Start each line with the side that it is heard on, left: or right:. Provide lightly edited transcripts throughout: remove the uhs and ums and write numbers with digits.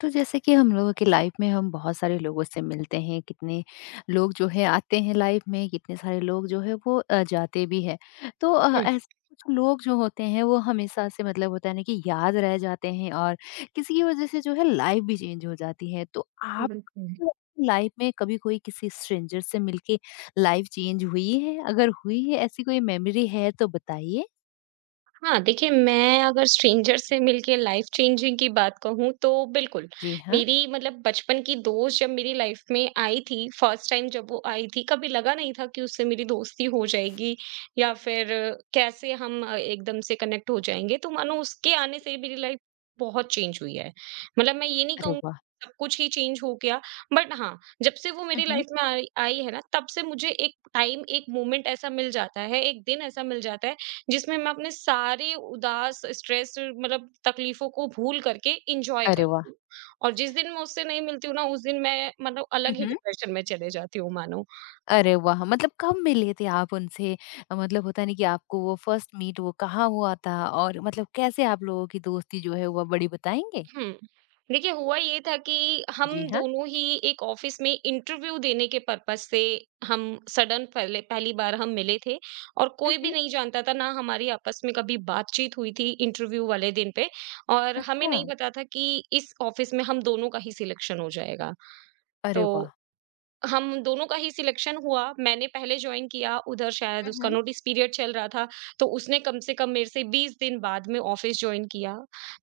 left: तो जैसे कि हम लोगों की लाइफ में हम बहुत सारे लोगों से मिलते हैं। कितने लोग जो है आते हैं लाइफ में, कितने सारे लोग जो है वो जाते भी हैं। तो
right: हुँ।
left: ऐसे कुछ लोग जो होते हैं वो हमेशा से मतलब होता है ना कि याद रह जाते हैं, और किसी की वजह से जो है लाइफ भी चेंज हो जाती है। तो आप
right: बिल्कुल।
left: लाइफ में कभी कोई किसी स्ट्रेंजर से मिलके लाइफ चेंज हुई है, अगर हुई है ऐसी कोई मेमोरी है तो बताइए।
right: हाँ, देखिए, मैं अगर स्ट्रेंजर से मिलके लाइफ़ चेंजिंग की बात कहूँ तो बिल्कुल,
left: जी हाँ।
right: मेरी मतलब बचपन की दोस्त जब मेरी लाइफ़ में आई थी, फर्स्ट टाइम जब वो आई थी, कभी लगा नहीं था कि उससे मेरी दोस्ती हो जाएगी या फिर कैसे हम एकदम से कनेक्ट हो जाएँगे। तो मानो उसके आने से मेरी लाइफ़ बहुत चेंज हुई है। मतलब मैं ये नहीं
left: अरे
right: कहूँगी
left: वाह।
right: सब कुछ ही चेंज हो गया, बट हाँ, जब से वो मेरी
left: हम्म।
right: लाइफ़ में आई आई है ना, तब से मुझे एक टाइम, एक मोमेंट ऐसा मिल जाता है, एक दिन ऐसा मिल जाता है जिसमें मैं अपने सारे उदास, स्ट्रेस मतलब तकलीफों को भूल करके एन्जॉय
left: अरे
right: करती हूँ। और जिस दिन मैं उससे नहीं मिलती हूँ ना, उस दिन मैं मतलब अलग ही
left: वाह।
right: डिप्रेशन में चले जाती हूँ मानो।
left: अरे वाह! मतलब कब मिले थे आप उनसे? मतलब होता है ना कि आपको वो फर्स्ट मीट वो कहाँ हुआ था, और मतलब कैसे आप लोगों की दोस्ती जो है वो बढ़ी, बताएँगे?
right: हुँ। देखिए, हुआ ये था कि हम
left: जी हाँ।
right: दोनों ही एक ऑफ़िस में इंटरव्यू देने के पर्पज़ से हम सडन पहले पहली बार हम मिले थे। और
left: हुँ,
right: कोई भी
left: हुँ।
right: नहीं जानता था, ना हमारी आपस में कभी बातचीत हुई थी इंटरव्यू वाले दिन पे। और हमें
left: अच्छा।
right: नहीं पता था कि इस ऑफ़िस में हम दोनों का ही सिलेक्शन हो जाएगा।
left: अरे वाह!
right: तो हम दोनों का ही सिलेक्शन हुआ। मैंने पहले जॉइन किया, उधर शायद
left: हुँ,
right: उसका
left: हुँ।
right: नोटिस पीरियड चल रहा था, तो उसने कम से कम मेरे से 20 दिन बाद में ऑफ़िस जॉइन किया।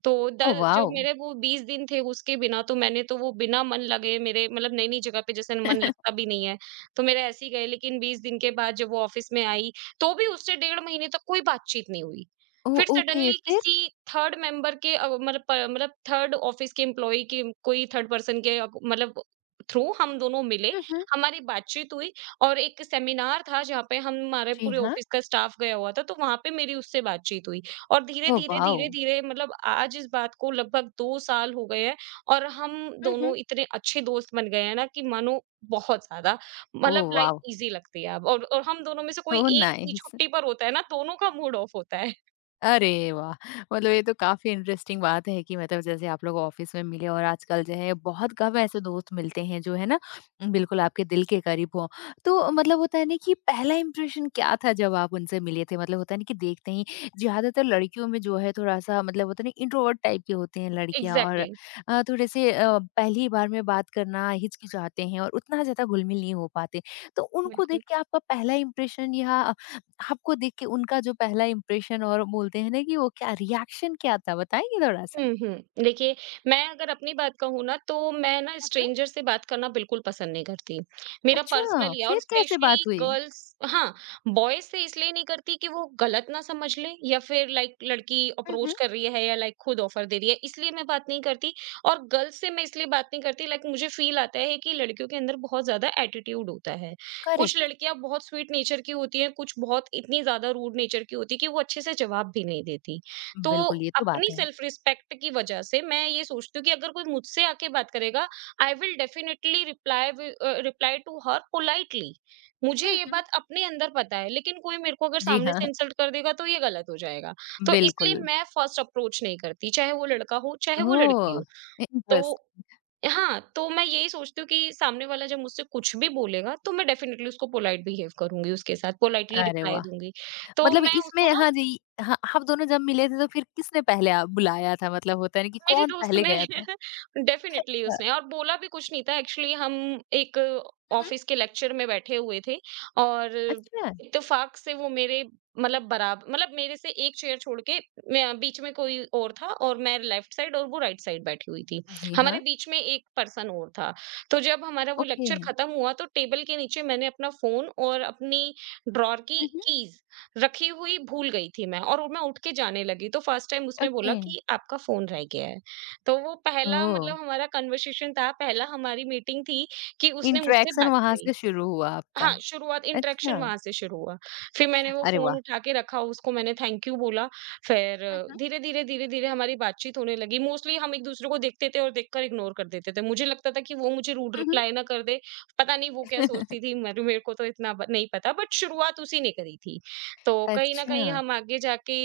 right: तो द
left: ओह
right: जो
left: वाओ!
right: मेरे वो 20 दिन थे उसके बिना, तो मैंने तो वो बिना मन लगे, मेरे मतलब नई-नई जगह पे जैसे मन लगता भी नहीं है, तो मेरे ऐसे ही गए। लेकिन 20 दिन के बाद जब वो ऑफ़िस में आई, तो भी उससे 1.5 महीने तक कोई बातचीत नहीं हुई।
left: ओ
right: फिर
left: ओके,
right: सडनली
left: फिर?
right: किसी थर्ड मेंबर के अ, मतलब प मतलब थर्ड ऑफ़िस के एम्प्लॉयी के, कोई थर्ड पर्सन के मतलब थ्रू हम दोनों मिले,
left: हुँ, हुँ।
right: हमारी बातचीत हुई। और एक सेमिनार था जहाँ पे हम हमारे
left: जी
right: पूरे
left: हाँ।
right: ऑफिस का स्टाफ गया हुआ था, तो वहाँ पे मेरी उससे बातचीत हुई। और
left: ओह
right: धीरे-धीरे,
left: वाओ!
right: धीरे-धीरे मतलब आज इस बात को लगभग 2 साल हो गए हैं और हम
left: हुँ,
right: दोनों
left: हुँ।
right: इतने अच्छे दोस्त बन गए हैं ना कि मानो बहुत ज़्यादा मतलब
left: ओह
right: लाइफ
left: वाओ!
right: ईज़ी लगती है अब, और हम दोनों में से कोई
left: सो
right: एक भी
left: नाइस।
right: छुट्टी पर होता है ना, दोनों का मूड ऑफ होता है।
left: अरे वाह! मतलब ये तो काफ़ी इंटरेस्टिंग बात है कि मतलब जैसे आप लोग ऑफ़िस में मिले, और आजकल जो है बहुत कम ऐसे दोस्त मिलते हैं जो है ना बिल्कुल आपके दिल के करीब हों। तो मतलब होता है ना कि पहला इंप्रेशन क्या था जब आप उनसे मिले थे? मतलब होता है ना कि देखते ही ज़्यादातर लड़कियों में जो है थोड़ा-सा मतलब होता है ना इंट्रोवर्ट टाइप की होती हैं लड़कियाँ, और
right: एग्ज़ैक्टली।
left: थोड़े से पहली बार में बात करना हिचकिचाते हैं और उतना ज़्यादा घुल-मिल नहीं हो पाते। तो उनको
right: बिल्कुल।
left: देख के आपका पहला इंप्रेशन, या आपको देख के उनका जो पहला इम्प्रेशन, और बोलते हैं ना कि वो क्या रिएक्शन क्या था, बताएंगे थोड़ा
right: हुँ,
left: सा?
right: हुँ। देखिए, मैं अगर अपनी बात कहूँ ना, तो मैं ना
left: हुँ।
right: स्ट्रेंजर से बात करना बिल्कुल पसंद नहीं करती। मेरा
left: अच्छा,
right: पर्सनली, और
left: फिर कैसे
right: स्पेशली
left: बात हुई?
right: गर्ल्स, हाँ, बॉयज़ से इसलिए नहीं करती कि वो गलत ना समझ लें या फिर लाइक लड़की
left: हुँ,
right: अप्रोच
left: हुँ।
right: कर रही है या लाइक खुद ऑफ़र दे रही है, इसलिए मैं बात नहीं करती। और गर्ल्स से मैं इसलिए बात नहीं करती, लाइक मुझे फ़ील आता है कि लड़कियों के अंदर बहुत ज़्यादा एटीट्यूड होता है। कुछ
left: करेक्ट,
right: लड़कियाँ बहुत स्वीट नेचर की होती हैं, कुछ बहुत इतनी ज़्यादा रूड नेचर की होती है कि वो अच्छे से जवाब भी नहीं देती। तो
left: बिल्कुल ये तो
right: अपनी
left: बात है।
right: सेल्फ रिस्पेक्ट की वजह से मैं ये सोचती हूँ कि अगर कोई मुझसे आके बात करेगा, I will definitely reply reply to her politely. मुझे
left: हुँ,
right: ये
left: हुँ।
right: बात अपने अंदर पता है, लेकिन कोई मेरे को अगर
left: जी
right: सामने
left: हाँ,
right: से इंसल्ट कर देगा तो ये गलत हो जाएगा। तो इसलिए
left: बिल्कुल।
right: मैं फर्स्ट अप्रोच नहीं करती, चाहे वो लड़का हो चाहे वो लड़की
left: ओह!
right: हो। तो
left: इंटरेस्ट।
right: हाँ, तो मैं यही सोचती हूँ कि सामने वाला जब मुझसे कुछ भी बोलेगा तो मैं डेफिनेटली उसको पोलाइट बिहेव करूंगी, उसके साथ पोलाइटली
left: अरे
right: रिप्लाई
left: वाह!
right: दूंगी। तो
left: मतलब
right: मैं
left: इसमें
right: उसको ना,
left: हाँ जी, हाँ, आप दोनों जब मिले थे तो फिर किसने पहले आ बुलाया था, मतलब होता है ना कि
right: मेरी
left: कौन
right: दोस्त
left: पहले
right: ने
left: गया था?
right: डेफिनिटली
left: अ,
right: उसने, और बोला भी कुछ नहीं था एक्चुअली। हम एक
left: हुँ, हुँ।
right: ऑफिस के लेक्चर में बैठे हुए थे, और
left: अच्छा,
right: इत्तेफाक से वो मेरे मतलब बराबर मतलब मेरे से एक चेयर छोड़ के, मैं बीच में कोई और था, और मैं लेफ्ट साइड और वो राइट साइड बैठी हुई थी।
left: जी
right: हमारे
left: हाँ,
right: बीच में एक पर्सन और था। तो जब हमारा वो
left: ओके,
right: लेक्चर खत्म हुआ तो टेबल के नीचे मैंने अपना फोन और अपनी ड्रॉर की
left: हुँ, हुँ।
right: कीज रखी हुई भूल गई थी मैं, और मैं उठ के जाने लगी तो फर्स्ट टाइम उसने बोला
left: ओके।
right: कि आपका फोन रह गया है। तो वो पहला
left: ओह!
right: मतलब हमारा कन्वर्सेशन था, पहला हमारी मीटिंग थी कि उसने मुझसे
left: इंटरैक्शन
right: बात
left: वहाँ
right: करी।
left: से शुरू हुआ आपका।
right: हाँ, शुरुआत इंटरेक्शन
left: अच्छा।
right: वहाँ से शुरू हुआ। फिर मैंने वो
left: अरे
right: फ़ोन
left: वाह!
right: उठा के रखा, उसको मैंने थैंक यू बोला, फिर
left: हुँ, हुँ।
right: धीरे-धीरे, धीरे-धीरे हमारी बातचीत होने लगी। मोस्टली हम एक-दूसरे को देखते थे और देखकर इग्नोर कर देते थे। मुझे लगता था कि वो मुझे रूड
left: हुँ, हुँ।
right: रिप्लाई ना कर दे, पता नहीं वो क्या सोचती थी, मेरे मेरे को तो इतना ब नहीं पता, बट शुरुआत उसी ने करी थी। तो कहीं न
left: अच्छा।
right: कहीं हम आगे जाके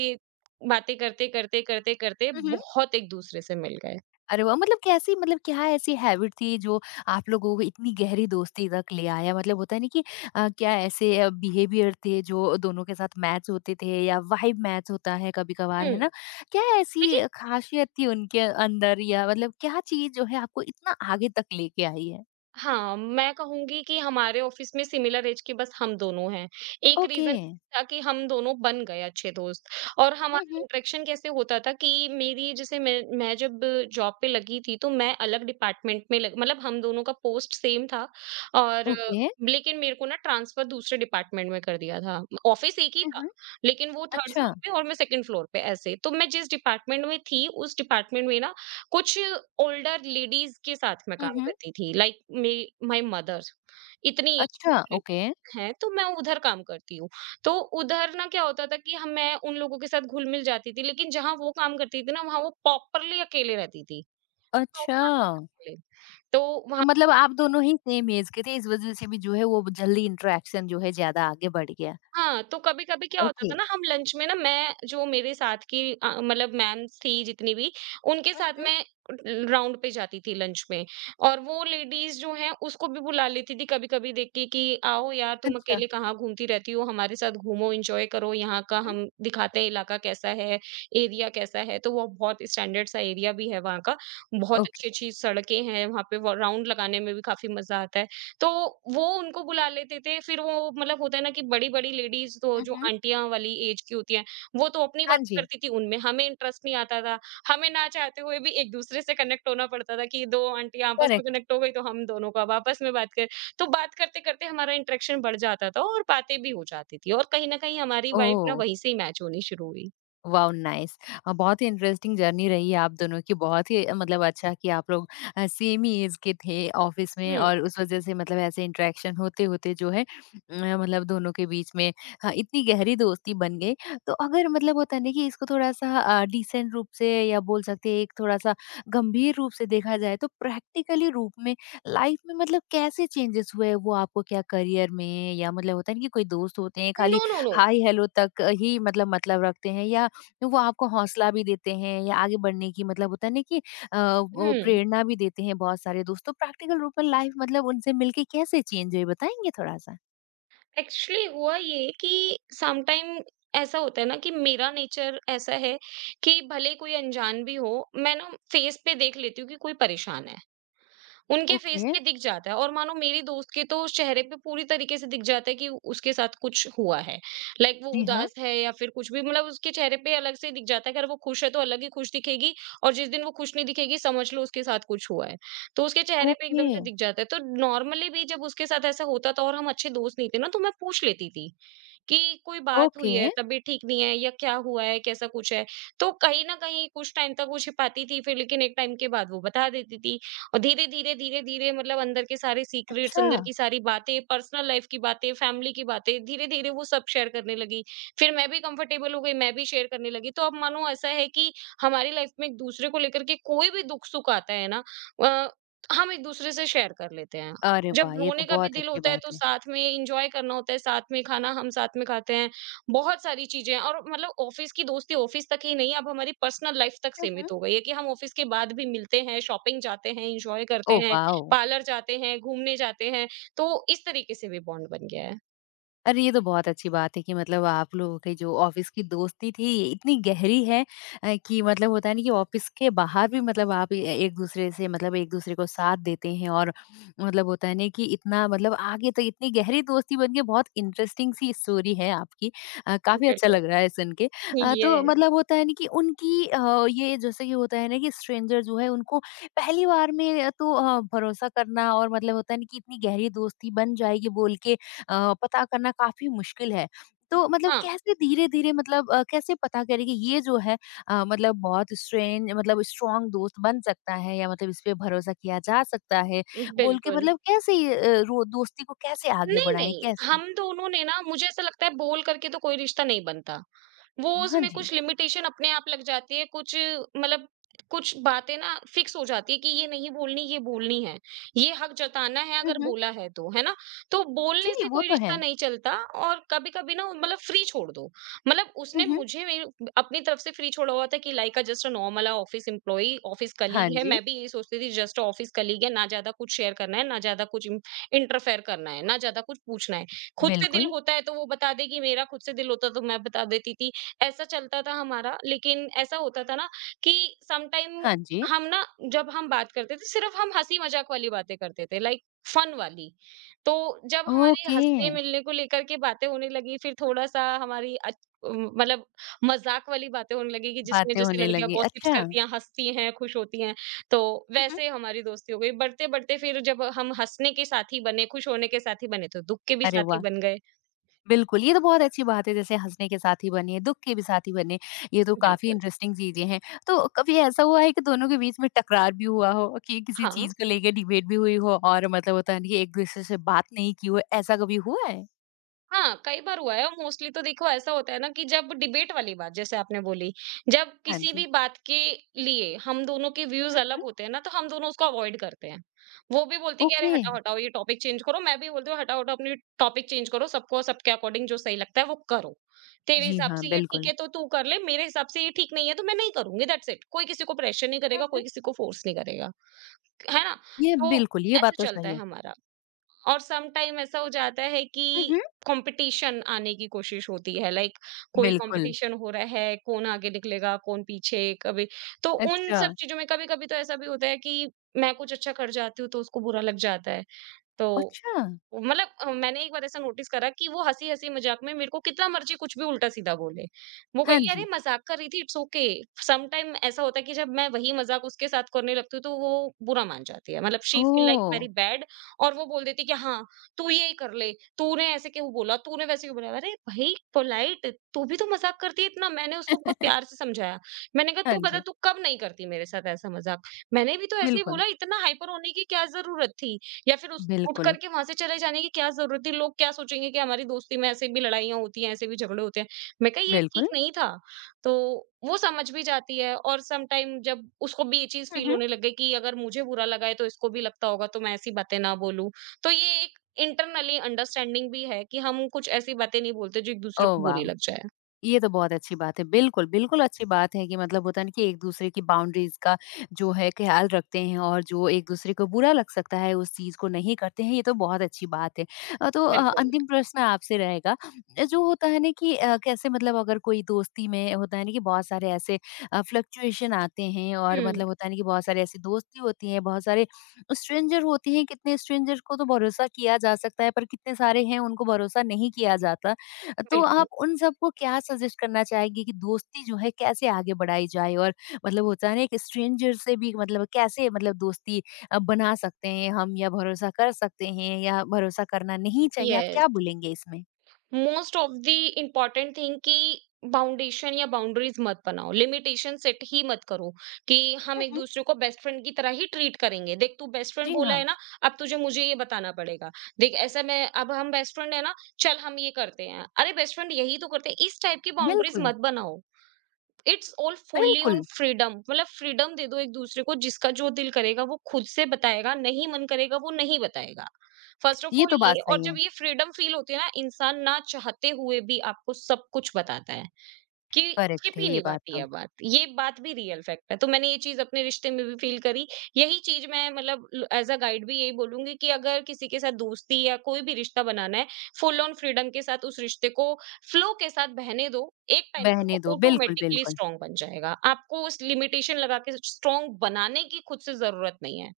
right: बातें करते, करते, करते, करते
left: हुँ, हुँ।
right: बहुत एक-दूसरे से मिल गए।
left: अरे वाह! मतलब कैसी मतलब क्या ऐसी हैबिट थी जो आप लोगों को इतनी गहरी दोस्ती तक ले आया? मतलब होता है ना कि क्या ऐसे बिहेवियर थे जो दोनों के साथ मैच होते थे, या वाइब मैच होता है कभी-कभार, है
right: हुँ।
left: ना? क्या
right: देखिए,
left: ऐसी खासियत थी उनके अंदर, या मतलब क्या चीज़ जो है आपको इतना आगे तक लेके आई है?
right: हाँ, मैं कहूँगी कि हमारे ऑफ़िस में सिमिलर ऐज के बस हम दोनों हैं। एक
left: ओके।
right: रीज़न था कि हम दोनों बन गए अच्छे दोस्त, और
left: हुँ,
right: हमारा
left: हुँ।
right: इंटरेक्शन कैसे होता था कि मेरी जैसे मैं जब जॉब पे लगी थी, तो मैं अलग डिपार्टमेंट में लग मतलब हम दोनों का पोस्ट सेम था, और
left: ओके।
right: लेकिन मेरे को ना ट्रांसफ़र दूसरे डिपार्टमेंट में कर दिया था। ऑफ़िस एक ही
left: हुँ,
right: था,
left: हुँ।
right: लेकिन वो 3rd
left: अच्छा।
right: फ्लोर पे और मैं 2nd फ्लोर पे ऐसे। तो मैं जिस डिपार्टमेंट में थी, उस डिपार्टमेंट में ना कुछ ओल्डर लेडीज़ के साथ मैं
left: हुँ,
right: काम
left: हुँ।
right: करती थी, लाइक मेरी माय मदर इतनी एज की
left: अच्छा,
right: लेडी
left: ओके।
right: हैं, तो मैं उधर काम करती हूँ। तो उधर ना क्या होता था कि हम मैं उन लोगों के साथ घुल-मिल जाती थी, लेकिन जहाँ वो काम करती थी ना वहाँ वो प्रॉपरली अकेले रहती थी।
left: अच्छा।
right: प्रॉपरली। तो वहाँ,
left: तो मतलब आप दोनों ही सेम एज के थे, इस वज़ह से भी जो है वो जल्दी इंटरेक्शन जो है ज़्यादा आगे बढ़ गया।
right: हाँ, तो कभी-कभी क्या होता
left: ओके।
right: था ना, हम लंच में ना, मैं जो मेरे साथ की मतलब मैम्स थी जितनी भी, उनके
left: हुँ,
right: साथ
left: हुँ।
right: मैं राउंड पे जाती थी लंच में, और वो लेडीज़ जो हैं उसको भी बुला लेती थी कभी-कभी देख के कि आओ यार, तुम
left: अच्छा।
right: अकेले कहाँ घूमती रहती हो, हमारे साथ घूमो, एन्जॉय करो, यहाँ का
left: हुँ,
right: हम दिखाते हैं इलाका कैसा है, एरिया कैसा है। तो वो बहुत स्टैंडर्ड सा एरिया भी है वहाँ का, बहुत
left: ओके।
right: अच्छी-अच्छी सड़कें हैं, वहाँ पे व राउंड लगाने में भी काफ़ी मज़ा आता है। तो वो उनको बुला लेते थे, फिर वो मतलब होता है ना कि बड़ी-बड़ी लेडीज़ तो
left: हुँ,
right: जो
left: हुँ।
right: आंटियाँ वाली एज की होती हैं, वो तो अपनी
left: हाँ
right: बातें
left: जी,
right: करती थी, उनमें हमें इंटरेस्ट नहीं आता था। हमें ना चाहते हुए भी एक-दूसरे से कनेक्ट होना पड़ता था कि 2 आंटियाँ आपस में
left: करेक्ट।
right: कनेक्ट हो गई, तो हम दोनों को अब आपस में बात करें। तो बात करते-करते हमारा इंटरेक्शन बढ़ जाता था और बातें भी हो जाती थी और कहीं न कहीं हमारी वाइब ना
left: ओह!
right: वहीं से ही मैच होनी शुरू हुई।
left: Wow nice. बहुत ही इंटरेस्टिंग जर्नी रही है आप दोनों की, बहुत ही मतलब अच्छा कि आप लोग सेम ही एज के थे ऑफिस में,
right: हुँ।
left: और उस वजह से मतलब ऐसे इंटरेक्शन होते होते जो है मतलब दोनों के बीच में हाँ, इतनी गहरी दोस्ती बन गई। तो अगर मतलब होता है ना कि इसको थोड़ा सा डिसेंट रूप से, या बोल सकते हैं एक थोड़ा सा गंभीर रूप से देखा जाए तो प्रैक्टिकली रूप में लाइफ में मतलब कैसे चेंजेस हुए, वो आपको क्या करियर में, या मतलब होता है ना कि कोई दोस्त होते हैं
right: नो,
left: खाली
right: नो, नो।
left: हाय हेलो तक ही मतलब रखते हैं, या वो आपको हौसला भी देते हैं, या आगे बढ़ने की मतलब होता है ना कि वो
right: हुँ।
left: प्रेरणा भी देते हैं बहुत सारे दोस्तों, प्रैक्टिकल रूप में लाइफ मतलब उनसे मिलके कैसे चेंज हुई, बताएंगे थोड़ा सा।
right: एक्चुअली हुआ ये कि समटाइम ऐसा होता है ना कि मेरा नेचर ऐसा है कि भले कोई अनजान भी हो मैं ना फेस पे देख लेती हूँ कि कोई परेशान है, उनके फेस
left: ओके।
right: पे दिख जाता है, और मानो मेरी दोस्त के तो चेहरे पे पूरी तरीके से दिख जाता है कि उसके साथ कुछ हुआ है, लाइक वो
left: जी हाँ।
right: उदास है या फिर कुछ भी मतलब उसके चेहरे पे अलग से दिख जाता है। अगर वो खुश है तो अलग ही खुश दिखेगी, और जिस दिन वो खुश नहीं दिखेगी समझ लो उसके साथ कुछ हुआ है, तो उसके चेहरे पे
left: ओके।
right: एकदम से दिख जाता है। तो नॉर्मली भी जब उसके साथ ऐसा होता था और हम अच्छे दोस्त नहीं थे ना, तो मैं पूछ लेती थी कि कोई बात हुई
left: ओके।
right: है, तबीयत ठीक नहीं है, या क्या हुआ है, कैसा कुछ है। तो कहीं न कहीं कुछ टाइम तक वो छिपाती थी फिर, लेकिन एक टाइम के बाद वो बता देती थी, और धीरे-धीरे, धीरे-धीरे मतलब अंदर के सारे सीक्रेट्स,
left: अच्छा।
right: अंदर की सारी बातें, पर्सनल लाइफ़ की बातें, फैमिली की बातें, धीरे-धीरे वो सब शेयर करने लगी। फिर मैं भी कंफर्टेबल हो गई, मैं भी शेयर करने लगी। तो अब मानो ऐसा है कि हमारी लाइफ़ में एक-दूसरे को लेकर के कोई भी दुःख-सुख आता है ना, अ, हम एक-दूसरे से शेयर कर लेते हैं।
left: अरे
right: जब
left: वाह, ये तो
right: रोने का भी
left: बहुत
right: दिल
left: अच्छी
right: होता है तो
left: बात है।
right: साथ में एन्जॉय करना होता है, साथ में खाना, हम साथ में खाते हैं, बहुत सारी चीज़ें, और मतलब ऑफ़िस की दोस्ती ऑफ़िस तक ही नहीं, अब हमारी पर्सनल लाइफ़ तक
left: हम्म।
right: सीमित हो गई है कि हम ऑफ़िस के बाद भी मिलते हैं, शॉपिंग जाते हैं, एन्जॉय करते
left: ओह
right: हैं,
left: वाह।
right: पार्लर जाते हैं, घूमने जाते हैं, तो इस तरीके से भी बॉन्ड बन गया है।
left: अरे! ये तो बहुत अच्छी बात है कि मतलब आप लोगों की जो ऑफ़िस की दोस्ती थी ये इतनी गहरी है कि मतलब होता है ना कि ऑफ़िस के बाहर भी मतलब आप ए एक-दूसरे से मतलब एक-दूसरे को साथ देते हैं, और मतलब होता है ना कि इतना मतलब आगे तक इतनी गहरी दोस्ती बन के बहुत इंटरेस्टिंग सी स्टोरी है आपकी। काफ़ी अच्छा
right: बिल्कुल।
left: लग रहा है सुन के। तो
right: यस।
left: मतलब होता है ना कि उनकी ये जैसे कि होता है ना कि स्ट्रेंजर जो है उनको पहली बार में तो भरोसा करना, और मतलब होता है ना कि इतनी गहरी दोस्ती बन जाएगी बोल के पता करना काफ़ी मुश्किल है। तो मतलब
right: हाँ,
left: कैसे धीरे-धीरे मतलब कैसे पता करें कि ये जो है मतलब बहुत स्ट्रेन मतलब स्ट्रॉन्ग दोस्त बन सकता है, या मतलब इस पे भरोसा किया जा सकता है, बोल के
right: बिल्कुल।
left: मतलब कैसे ये रो दोस्ती को कैसे आगे
right: नहीं,
left: बढ़ाएँ?
right: नहीं,
left: कैसे?
right: हम दोनों ने ना, मुझे ऐसा लगता है बोल करके तो कोई रिश्ता नहीं बनता। वो
left: हाँ
right: उसमें
left: जी।
right: कुछ लिमिटेशन अपने आप लग जाती है, कुछ मतलब कुछ बातें ना फिक्स हो जाती है कि ये नहीं बोलनी ये बोलनी है, ये हक जताना है
left: हुँ,
right: अगर
left: हुँ।
right: बोला है तो, है ना। तो बोलने
left: जी,
right: से
left: वो
right: कोई
left: तो है।
right: रिश्ता नहीं चलता, और कभी कभी ना मतलब फ्री छोड़ दो मतलब
left: हुँ,
right: उसने
left: हुँ।
right: मुझे अपनी तरफ से फ्री छोड़ा हुआ था कि like uh just uh normal office employee office
left: हाँ
right: कलीग है।
left: जी,
right: मैं भी यही सोचती थी जस्ट ऑफिस कलीग है, ना ज्यादा कुछ शेयर करना है, ना ज्यादा कुछ इंटरफेयर करना है, ना ज्यादा कुछ पूछना है। खुद से दिल
left: बिल्कुल।
right: होता है तो वो बता देगी, मेरा खुद से दिल होता तो मैं बता देती थी। ऐसा चलता था हमारा, लेकिन ऐसा होता था ना कि सम टाइम
left: हाँ जी।
right: हम ना, जब हम बात करते थे सिर्फ़ हम हँसी-मज़ाक वाली बातें करते थे, लाइक फन वाली। तो जब हमारी
left: ओके,
right: हँसने-मिलने को लेकर के बातें होने लगी, फिर थोड़ा-सा हमारी मतलब मज़ाक वाली बातें होने लगी कि जिसमें
left: बातें
right: जैसे
left: होने
right: लड़कियाँ
left: लगी।
right: गॉसिप्स
left: अच्छा।
right: करती हैं, हँसती हैं, खुश होती हैं, तो
left: हुँ, हुँ।
right: वैसे हमारी दोस्ती हो गई। बढ़ते-बढ़ते फिर जब हम हँसने के साथी बने, खुश होने के साथी बने, तो दुःख के भी
left: अरे
right: साथी
left: वाह!
right: बन गए।
left: बिल्कुल, ये तो बहुत अच्छी बात है, जैसे हँसने के साथी बने, दुःख के भी साथी बने, ये तो काफ़ी
right: बिल्कुल।
left: इंटरेस्टिंग चीज़ें हैं। तो कभी ऐसा हुआ है कि दोनों के बीच में टकरार भी हुआ हो कि किसी
right: हाँ।
left: चीज़ को लेके डिबेट भी हुई हो, और मतलब होता है ना कि एक-दूसरे से बात नहीं की हो, ऐसा कभी हुआ है?
right: हाँ, कई बार हुआ है, और मोस्टली तो देखो ऐसा होता है ना कि जब डिबेट वाली बात जैसे आपने बोली, जब
left: हाँ
right: किसी
left: जी।
right: भी बात के लिए हम दोनों के व्यूज़
left: हुँ,
right: अलग
left: हुँ।
right: होते हैं ना, तो हम दोनों उसको अवॉइड करते हैं। वो भी बोलती है कि अरे
left: ओके।
right: हटाओ, हटाओ, ये टॉपिक चेंज करो, मैं भी बोलती हूँ हटाओ, हटाओ, अपनी टॉपिक चेंज करो, सबको सबके अकॉर्डिंग जो सही लगता है वो करो। तेरे
left: जी
right: हिसाब
left: हाँ,
right: से ये ठीक
left: बिल्कुल।
right: है तो तू कर ले, मेरे हिसाब से ये ठीक नहीं है तो मैं नहीं करूँगी, दैट्स इट। कोई किसी को प्रेशर नहीं
left: हुँ,
right: करेगा,
left: हुँ।
right: कोई किसी को फ़ोर्स नहीं करेगा, है ना?
left: ये
right: तो
left: बिल्कुल, ये
right: ऐसे
left: बात तो
right: चलता
left: सही
right: है
left: है।
right: हमारा। और सम टाइम ऐसा हो जाता है कि
left: हुँ, हुँ।
right: कंपटीशन आने की कोशिश होती है, लाइक कोई
left: बिल्कुल।
right: कंपटीशन हो रहा है, कौन आगे निकलेगा कौन पीछे। कभी तो उन
left: अच्छा,
right: सब चीजों में कभी कभी तो ऐसा भी होता है कि मैं कुछ अच्छा कर जाती हूँ तो उसको बुरा लग जाता है। तो
left: अच्छा!
right: मतलब मैंने एक बार ऐसा नोटिस करा कि वो हँसी-हँसी मज़ाक में मेरे को कितना मर्ज़ी कुछ भी उल्टा-सीधा बोले। वो
left: हाँ
right: कहेगी अरे
left: जी।
right: मज़ाक कर रही थी, इट्स ओके। सम टाइम ऐसा होता है कि जब मैं वही मज़ाक उसके साथ करने लगती हूँ तो वो बुरा मान जाती है। मतलब she feel like
left: oh!
right: Very bad, और वो बोल देती है कि हाँ, तू ये कर ले, तूने ऐसे क्यों बोला, तूने वैसे क्यों बोला। अरे भाई पोलाइट, तू भी तो मज़ाक करती है इतना। मैंने उसको बहुत प्यार से समझाया। मैंने कहा
left: हाँ
right: तू बता
left: जी,
right: तू कब नहीं करती मेरे साथ ऐसा मज़ाक। मैंने भी तो ऐसे ही
left: बिल्कुल,
right: बोला, इतना हाइपर होने की क्या ज़रूरत थी। या फिर उस उठ
left: बिल्कुल,
right: करके वहां से चले जाने की क्या जरूरत थी, लोग क्या सोचेंगे कि हमारी दोस्ती में ऐसे भी लड़ाइयाँ होती हैं, ऐसे भी झगड़े होते हैं। मैं कहा ये ठीक
left: बिल्कुल।
right: नहीं था। तो वो समझ भी जाती है, और सम टाइम जब उसको भी ये चीज
left: हुँ,
right: फील
left: हुँ।
right: होने लग गई कि अगर मुझे बुरा लगा है तो इसको भी लगता होगा, तो मैं ऐसी बातें ना बोलूं। तो ये एक इंटरनली अंडरस्टैंडिंग भी है कि हम कुछ ऐसी बातें नहीं बोलते जो एक दूसरे
left: ओह
right: को बुरी
left: वाह!
right: लग जाए।
left: ये तो बहुत अच्छी बात है। बिल्कुल, बिल्कुल अच्छी बात है कि मतलब होता है ना कि एक-दूसरे की बाउंड्रीज़ का जो है ख़्याल रखते हैं, और जो एक-दूसरे को बुरा लग सकता है उस चीज़ को नहीं करते हैं, ये तो बहुत अच्छी बात है। तो
right: बिल्कुल।
left: अंतिम प्रश्न आपसे रहेगा जो होता है ना कि कैसे मतलब अगर कोई दोस्ती में होता है ना कि बहुत सारे ऐसे फ्लक्चुएशन आते हैं, और
right: हम्म।
left: मतलब होता है ना कि बहुत सारे ऐसी दोस्ती होती है, बहुत सारे स्ट्रेंजर होते हैं, कितने स्ट्रेंजर को तो भरोसा किया जा सकता है, पर कितने सारे हैं उनको भरोसा नहीं किया जाता। तो
right: बिल्कुल।
left: आप उन सबको क्या सजेस्ट करना चाहेंगे कि दोस्ती जो है कैसे आगे बढ़ाई जाए, और मतलब होता है ना एक स्ट्रेंजर से भी मतलब कैसे मतलब दोस्ती बना सकते हैं हम, या भरोसा कर सकते हैं, या भरोसा करना नहीं चाहिए, आप
right: यस,
left: क्या बोलेंगे इसमें?
right: Most of the important thing कि बाउंडेशन या बाउंड्रीज मत बनाओ, लिमिटेशन सेट ही मत करो कि हम एक
left: हम्म,
right: दूसरे को बेस्ट फ्रेंड की तरह ही ट्रीट करेंगे। देख तू बेस्ट फ्रेंड
left: जी
right: बोला
left: हाँ।
right: है ना, अब तुझे मुझे ये बताना पड़ेगा, देख ऐसा। मैं अब हम बेस्ट फ्रेंड है ना, चल हम ये करते हैं, अरे बेस्ट फ्रेंड यही तो करते हैं, इस टाइप की बाउंड्रीज
left: बिल्कुल
right: मत बनाओ। इट्स ऑल फुल्ली ऑन
left: बिल्कुल,
right: फ्रीडम, मतलब फ्रीडम दे दो एक दूसरे को, जिसका जो दिल करेगा वो खुद से बताएगा, नहीं मन करेगा वो नहीं बताएगा। फर्स्ट ऑफ
left: ये
right: ऑल
left: तो बात
right: ये, और
left: सही है।
right: जब ये फ्रीडम फील होती है ना, इंसान ना चाहते हुए भी आपको सब कुछ बताता है कि चिप
left: करेक्ट है
right: ही
left: ये
right: नहीं
left: बात
right: पाती है
left: तो।
right: बात, ये बात भी रियल फैक्ट है। तो मैंने ये चीज़ अपने रिश्ते में भी फील करी। यही चीज़ मैं मतलब ल एज़ अ गाइड भी यही बोलूँगी कि अगर किसी के साथ दोस्ती या कोई भी रिश्ता बनाना है, फुल ऑन फ्रीडम के साथ उस रिश्ते को फ्लो के साथ बहने दो। एक टाइम पर
left: बहने
right: वो
left: दो, बिल्कुल
right: ऑटोमैटिकली
left: बिल्कुल।
right: स्ट्रॉन्ग बन जाएगा। आपको उस लिमिटेशन लगा के स्ट्रॉन्ग बनाने की खुद से ज़रूरत नहीं है,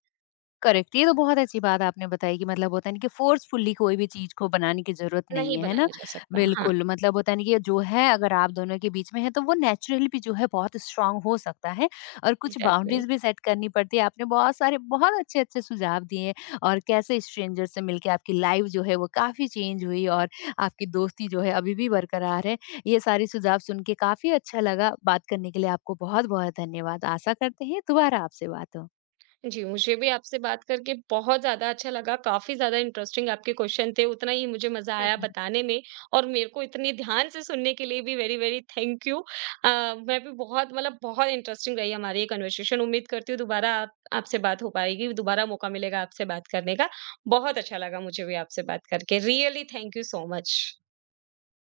left: करेक्ट, ये तो बहुत अच्छी बात आपने बताई कि मतलब होता है ना कि फोर्सफुली कोई भी चीज़ को बनाने की ज़रूरत नहीं
right: नहीं
left: है, है ना?
right: बनाया जा सकता। हाँ,
left: बिल्कुल, मतलब होता है ना कि जो है अगर आप दोनों के बीच में है तो वो नेचुरली भी जो है बहुत स्ट्रॉन्ग हो सकता है, और कुछ
right: एग्ज़ैक्टली।
left: बाउंड्रीज़ भी सेट करनी पड़ती है। आपने बहुत सारे बहुत अच्छे-अच्छे सुझाव दिए, और कैसे स्ट्रेंजर से मिलके आपकी लाइफ जो है वो काफ़ी चेंज हुई, और आपकी दोस्ती जो है अभी भी बरकरार है। ये सारे सुझाव सुन के काफ़ी अच्छा लगा, बात करने के लिए आपको बहुत-बहुत धन्यवाद। आशा करते हैं दोबारा आपसे बात हो।
right: जी, मुझे भी आपसे बात करके बहुत ज़्यादा अच्छा लगा। काफ़ी ज़्यादा इंटरेस्टिंग आपके क्वेश्चन थे, उतना ही मुझे मज़ा आया बताने में और मेरे को इतने ध्यान से सुनने के लिए भी वेरी, वेरी थैंक यू। मैं भी बहुत बहुत इंटरेस्टिंग रही हमारी ये कन्वर्सेशन। उम्मीद करती हूँ दोबारा आप आपसे बात हो पाएगी, दोबारा मौका मिलेगा आपसे बात करने का। बहुत अच्छा लगा मुझे भी आपसे बात करके। Really thank you so much.